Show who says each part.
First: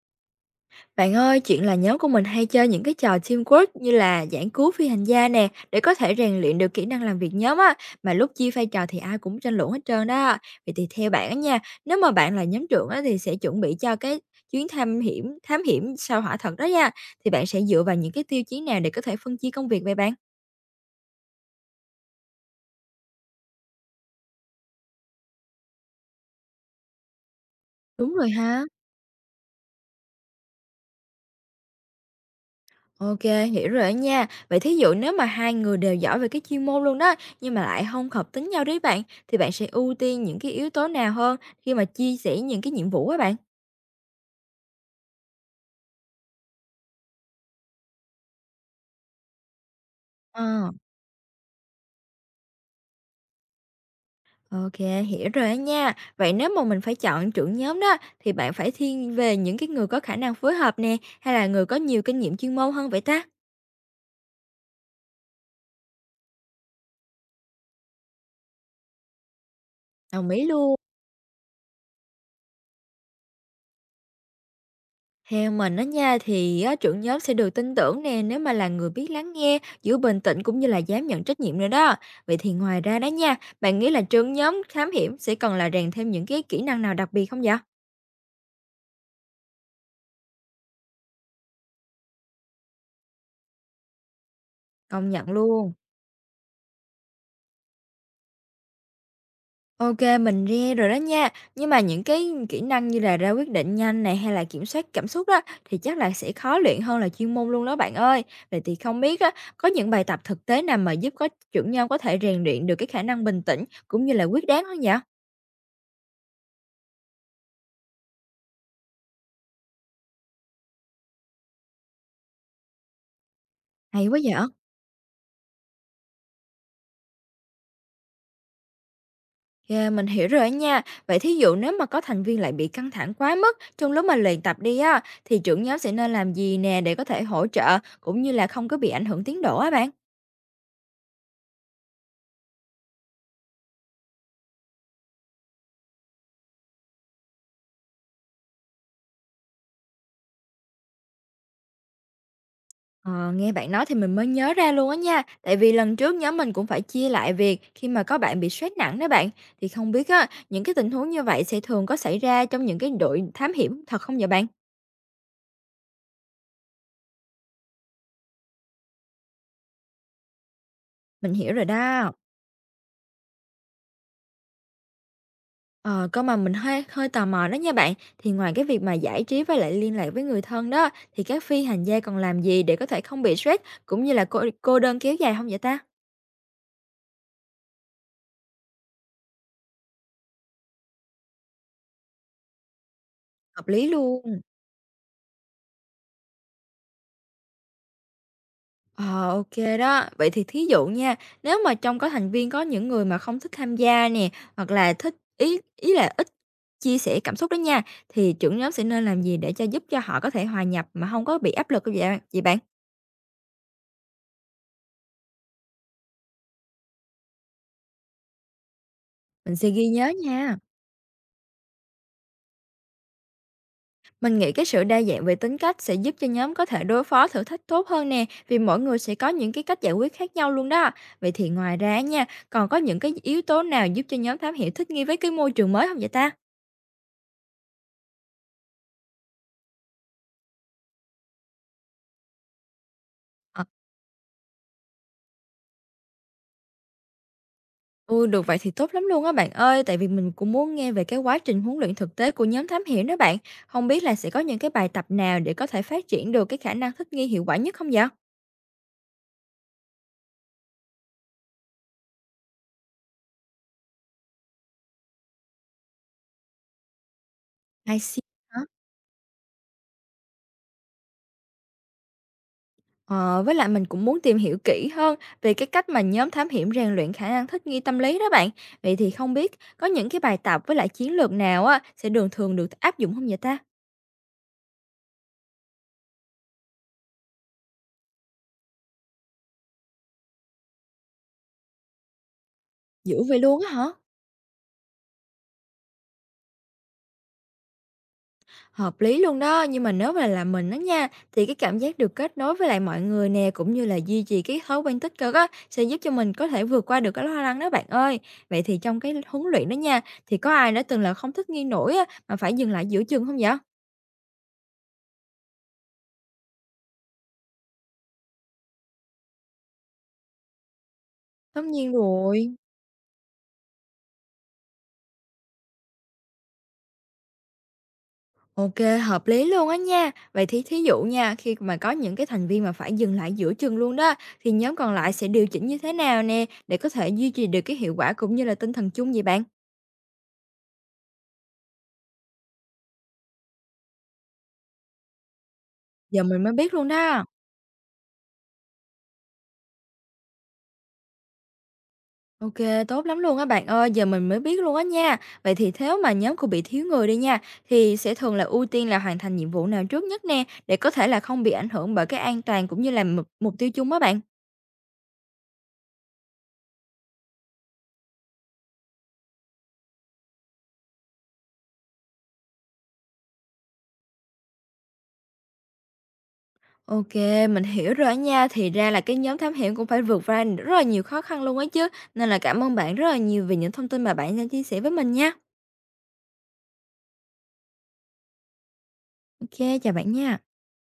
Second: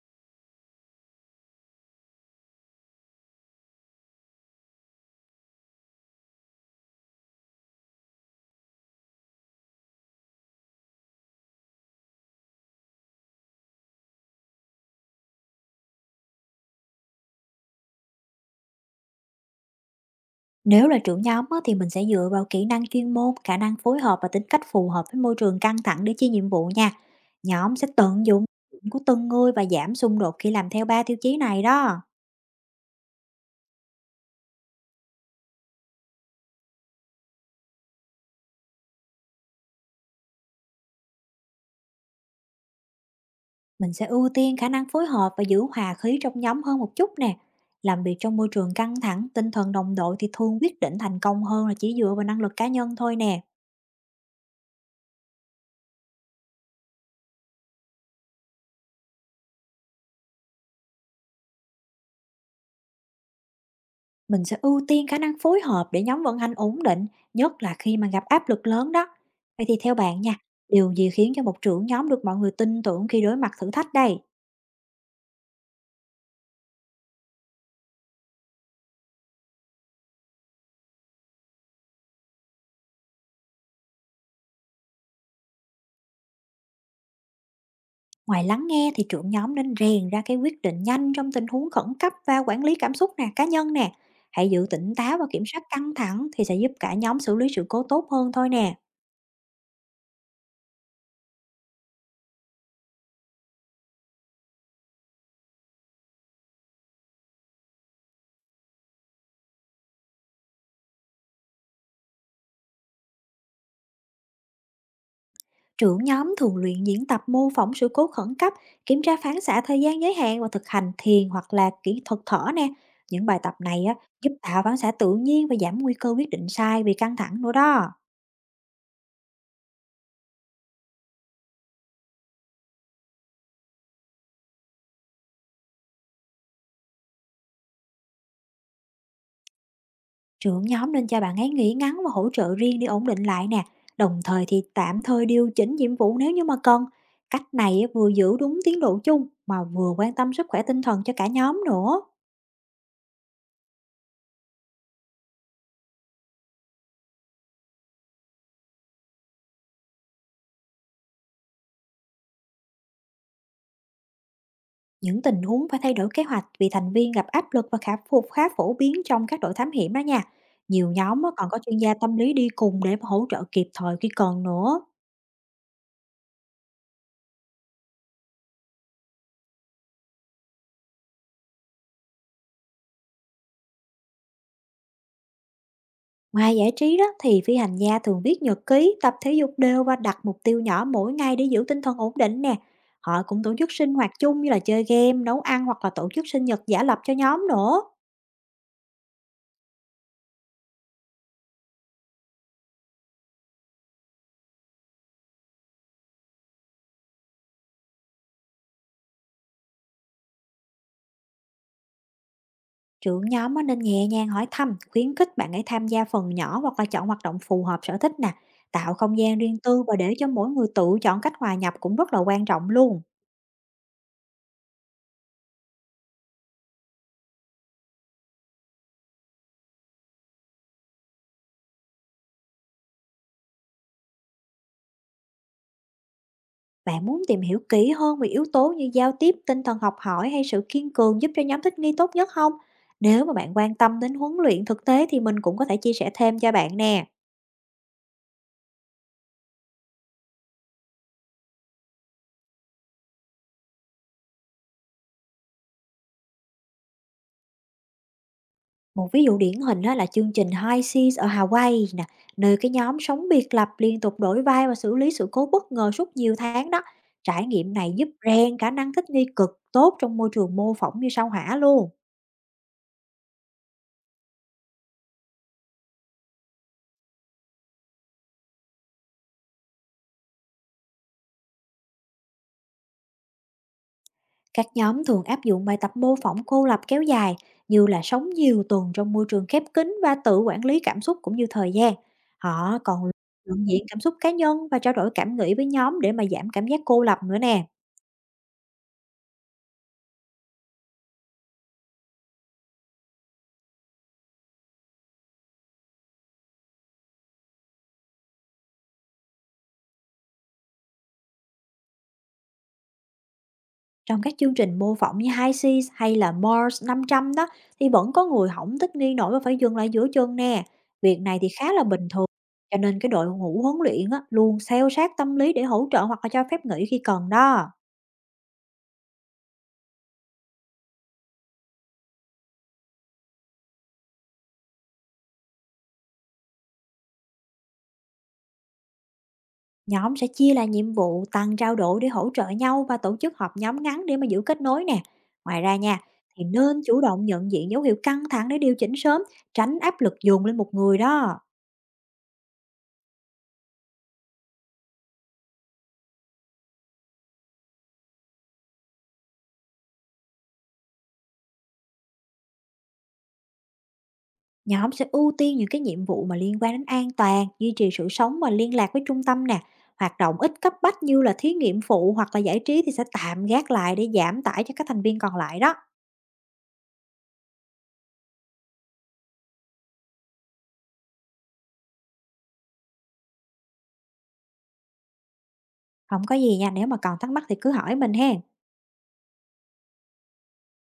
Speaker 1: Bạn ơi, chuyện là nhóm của mình hay chơi những cái trò teamwork như là giảng cứu phi hành gia nè, để có thể rèn luyện được kỹ năng làm việc nhóm á, mà lúc chia vai trò thì ai cũng tranh luận hết trơn đó. Vậy thì theo bạn á nha, nếu mà bạn là nhóm trưởng á thì sẽ chuẩn bị cho cái chuyến thám hiểm sao hỏa thật đó nha, thì bạn sẽ dựa vào những cái tiêu chí nào để có thể phân chia công việc vậy bạn?
Speaker 2: Nếu là trưởng nhóm á, thì mình sẽ dựa vào kỹ năng chuyên môn, khả năng phối hợp và tính cách phù hợp với môi trường căng thẳng để chia nhiệm vụ nha. Nhóm sẽ
Speaker 1: Đúng
Speaker 2: tận
Speaker 1: rồi
Speaker 2: dụng
Speaker 1: ha.
Speaker 2: điểm của từng người và giảm xung đột khi làm theo ba tiêu chí này đó.
Speaker 1: OK, hiểu rồi á nha. Vậy thí dụ nếu mà hai người đều giỏi về cái chuyên môn luôn đó, nhưng mà lại không hợp tính nhau đi bạn, thì bạn sẽ ưu tiên những cái yếu tố nào hơn khi mà chia sẻ những cái nhiệm vụ á bạn?
Speaker 2: Mình sẽ ưu tiên khả năng phối hợp và giữ hòa khí trong nhóm hơn một chút nè. Làm việc trong môi trường căng thẳng, tinh thần đồng đội thì thường
Speaker 1: Ờ,
Speaker 2: quyết định thành công hơn là chỉ dựa vào năng lực cá nhân thôi nè.
Speaker 1: OK, hiểu rồi á nha. Vậy nếu mà mình phải chọn trưởng nhóm đó, thì bạn phải thiên về những cái người có khả năng phối hợp nè, hay là người có nhiều kinh nghiệm chuyên môn hơn vậy ta?
Speaker 2: Mình sẽ ưu tiên khả năng phối hợp để nhóm vận hành ổn định, nhất là khi mà gặp áp lực lớn đó. Vậy thì theo bạn
Speaker 1: Đồng
Speaker 2: nha,
Speaker 1: ý luôn.
Speaker 2: điều gì khiến cho một trưởng nhóm được mọi người tin tưởng khi đối mặt thử thách đây?
Speaker 1: Theo mình á nha, thì á, trưởng nhóm sẽ được tin tưởng nè nếu mà là người biết lắng nghe, giữ bình tĩnh cũng như là dám nhận trách nhiệm nữa đó. Vậy thì ngoài ra đó nha, bạn nghĩ là trưởng nhóm thám hiểm sẽ cần là rèn thêm những cái kỹ năng nào đặc biệt không vậy?
Speaker 2: Ngoài lắng nghe thì trưởng nhóm nên rèn ra cái quyết định nhanh trong tình huống khẩn cấp và quản lý cảm xúc nè, cá nhân nè. Hãy giữ tỉnh
Speaker 1: Công
Speaker 2: táo và
Speaker 1: nhận
Speaker 2: kiểm soát
Speaker 1: luôn.
Speaker 2: căng thẳng thì sẽ giúp cả nhóm xử lý sự cố tốt hơn thôi nè.
Speaker 1: Ok, mình nghe rồi đó nha. Nhưng mà những cái kỹ năng như là ra quyết định nhanh này hay là kiểm soát cảm xúc đó thì chắc là sẽ khó luyện hơn là chuyên môn luôn đó bạn ơi. Vậy thì không biết á, có những bài tập thực tế nào mà giúp có trưởng nhóm có thể rèn luyện được cái khả năng bình tĩnh cũng như là quyết đoán không vậy?
Speaker 2: Trưởng nhóm thường luyện diễn tập mô phỏng sự cố khẩn cấp, kiểm tra phản xạ thời gian giới hạn và thực hành thiền hoặc là kỹ thuật thở nè. Những bài tập này á,
Speaker 1: Hay quá
Speaker 2: giúp
Speaker 1: vậy?
Speaker 2: tạo phản xạ tự nhiên và giảm nguy cơ quyết định sai vì căng thẳng nữa đó.
Speaker 1: Yeah, mình hiểu rồi đó nha. Vậy thí dụ nếu mà có thành viên lại bị căng thẳng quá mức trong lúc mà luyện tập đi á, thì trưởng nhóm sẽ nên làm gì nè để có thể hỗ trợ cũng như là không có bị ảnh hưởng tiến độ á bạn?
Speaker 2: Trưởng nhóm nên cho bạn ấy nghỉ ngắn và hỗ trợ riêng để ổn định lại nè. Đồng thời thì tạm thời điều chỉnh nhiệm vụ nếu như mà cần. Cách này á, vừa giữ đúng tiến độ chung mà vừa quan tâm sức khỏe tinh thần cho cả nhóm nữa.
Speaker 1: Ờ, nghe bạn nói thì mình mới nhớ ra luôn á nha. Tại vì lần trước nhóm mình cũng phải chia lại việc khi mà có bạn bị stress nặng đó bạn. Thì không biết á, những cái tình huống như vậy sẽ thường có xảy ra trong những cái đội thám hiểm thật không vậy bạn?
Speaker 2: Những tình huống phải thay đổi kế hoạch vì thành viên gặp áp lực và khả phục khá phổ biến trong các đội thám hiểm đó nha. Nhiều nhóm á,
Speaker 1: Mình
Speaker 2: còn
Speaker 1: hiểu
Speaker 2: có
Speaker 1: rồi
Speaker 2: chuyên gia
Speaker 1: đó.
Speaker 2: tâm lý đi cùng để mà hỗ trợ kịp thời khi cần nữa.
Speaker 1: Ờ, cơ mà mình hơi hơi tò mò đó nha bạn, thì ngoài cái việc mà giải trí với lại liên lạc với người thân đó, thì các phi hành gia còn làm gì để có thể không bị stress cũng như là cô đơn kéo dài không vậy ta?
Speaker 2: Ngoài giải trí đó thì phi hành gia thường viết nhật ký, tập thể dục đều và đặt mục tiêu nhỏ mỗi ngày để giữ tinh thần ổn định nè. Họ cũng tổ
Speaker 1: Hợp
Speaker 2: chức
Speaker 1: lý
Speaker 2: sinh hoạt
Speaker 1: luôn.
Speaker 2: chung như là chơi game, nấu ăn hoặc là tổ chức sinh nhật giả lập cho nhóm nữa.
Speaker 1: Ờ, ô đó. Vậy thì thí dụ nha, nếu mà trong có thành viên có những người mà không thích tham gia nè, hoặc là thích ý ý là ít chia sẻ cảm xúc đó nha, thì trưởng nhóm sẽ nên làm gì để cho giúp cho họ có thể hòa nhập mà không có bị áp lực như vậy vậy bạn?
Speaker 2: Trưởng nhóm á, nên nhẹ nhàng hỏi thăm, khuyến khích bạn ấy tham gia phần nhỏ hoặc là chọn hoạt động phù hợp sở thích nè. Tạo không gian
Speaker 1: Mình
Speaker 2: riêng
Speaker 1: sẽ
Speaker 2: tư
Speaker 1: ghi
Speaker 2: và
Speaker 1: nhớ
Speaker 2: để cho mỗi
Speaker 1: nha.
Speaker 2: người tự chọn cách hòa nhập cũng rất là quan trọng luôn.
Speaker 1: Mình nghĩ cái sự đa dạng về tính cách sẽ giúp cho nhóm có thể đối phó thử thách tốt hơn nè, vì mỗi người sẽ có những cái cách giải quyết khác nhau luôn đó. Vậy thì ngoài ra nha, còn có những cái yếu tố nào giúp cho nhóm thám hiểu thích nghi với cái môi trường mới không vậy ta?
Speaker 2: Bạn muốn tìm hiểu kỹ hơn về yếu tố như giao tiếp, tinh thần học hỏi hay sự kiên cường giúp cho nhóm thích nghi tốt nhất không? Nếu mà bạn
Speaker 1: Ờ,
Speaker 2: quan tâm đến huấn luyện thực tế thì mình cũng có thể chia sẻ thêm cho bạn nè.
Speaker 1: Ừ, được vậy thì tốt lắm luôn á bạn ơi, tại vì mình cũng muốn nghe về cái quá trình huấn luyện thực tế của nhóm thám hiểu đó bạn. Không biết là sẽ có những cái bài tập nào để có thể phát triển được cái khả năng thích nghi hiệu quả nhất không vậy?
Speaker 2: Một ví dụ điển hình đó là chương trình High Seas ở Hawaii nè, nơi cái nhóm sống biệt lập, liên tục đổi vai và xử lý sự cố bất ngờ suốt nhiều tháng đó. Trải nghiệm này
Speaker 1: I
Speaker 2: giúp
Speaker 1: see.
Speaker 2: rèn khả năng thích nghi cực tốt trong môi trường mô phỏng như sao hỏa luôn.
Speaker 1: Ờ, với lại mình cũng muốn tìm hiểu kỹ hơn về cái cách mà nhóm thám hiểm rèn luyện khả năng thích nghi tâm lý đó bạn. Vậy thì không biết có những cái bài tập với lại chiến lược nào á sẽ đường thường được áp dụng không vậy ta?
Speaker 2: Các nhóm thường áp dụng bài tập mô phỏng cô lập kéo dài, như là sống nhiều tuần trong môi trường khép kín và tự quản lý cảm xúc cũng như thời gian. Họ còn
Speaker 1: Dữ vậy luôn
Speaker 2: nhận
Speaker 1: á
Speaker 2: diện
Speaker 1: hả?
Speaker 2: cảm xúc cá nhân và trao đổi cảm nghĩ với nhóm để mà giảm cảm giác cô lập nữa nè.
Speaker 1: Hợp lý luôn đó, nhưng mà nếu mà là mình đó nha, thì cái cảm giác được kết nối với lại mọi người nè cũng như là duy trì cái thói quen tích cực á sẽ giúp cho mình có thể vượt qua được cái lo lắng đó bạn ơi. Vậy thì trong cái huấn luyện đó nha, thì có ai đã từng là không thích nghi nổi á mà phải dừng lại giữa chừng không vậy?
Speaker 2: Trong các chương trình mô phỏng như High Seas hay là Mars 500 đó, thì vẫn có người hỏng thích nghi nổi và phải dừng lại giữa chân nè. Việc này thì
Speaker 1: Tất
Speaker 2: khá là
Speaker 1: nhiên
Speaker 2: bình thường,
Speaker 1: rồi.
Speaker 2: cho nên cái đội ngũ huấn luyện á, luôn theo sát tâm lý để hỗ trợ hoặc là cho phép nghỉ khi cần đó.
Speaker 1: OK, hợp lý luôn á nha. Vậy thì thí dụ nha, khi mà có những cái thành viên mà phải dừng lại giữa chừng luôn đó, thì nhóm còn lại sẽ điều chỉnh như thế nào nè, để có thể duy trì được cái hiệu quả cũng như là tinh thần chung vậy bạn?
Speaker 2: Nhóm sẽ chia là nhiệm vụ, tăng trao đổi để hỗ trợ nhau và tổ chức họp nhóm ngắn để mà giữ kết nối nè. Ngoài ra nha,
Speaker 1: Giờ mình
Speaker 2: thì
Speaker 1: mới biết
Speaker 2: nên
Speaker 1: luôn
Speaker 2: chủ
Speaker 1: đó.
Speaker 2: động nhận diện dấu hiệu căng thẳng để điều chỉnh sớm, tránh áp lực dồn lên một người đó.
Speaker 1: OK, tốt lắm luôn á bạn ơi, giờ mình mới biết luôn á nha. Vậy thì nếu mà nhóm của bị thiếu người đi nha, thì sẽ thường là ưu tiên là hoàn thành nhiệm vụ nào trước nhất nè, để có thể là không bị ảnh hưởng bởi cái an toàn cũng như là mục tiêu chung á bạn.
Speaker 2: Nhóm sẽ ưu tiên những cái nhiệm vụ mà liên quan đến an toàn, duy trì sự sống và liên lạc với trung tâm nè. Hoạt động ít cấp bách như là thí nghiệm phụ hoặc là giải trí thì sẽ tạm gác lại để giảm tải cho các thành viên còn lại đó.
Speaker 1: OK, mình hiểu rồi nha. Thì ra là cái nhóm thám hiểm cũng phải vượt qua rất là nhiều khó khăn luôn ấy chứ. Nên là cảm ơn bạn rất là nhiều vì những thông tin mà bạn đã chia sẻ với mình nha.
Speaker 2: Không có gì nha, nếu mà còn thắc mắc thì cứ hỏi mình hen.
Speaker 1: OK, chào bạn nha.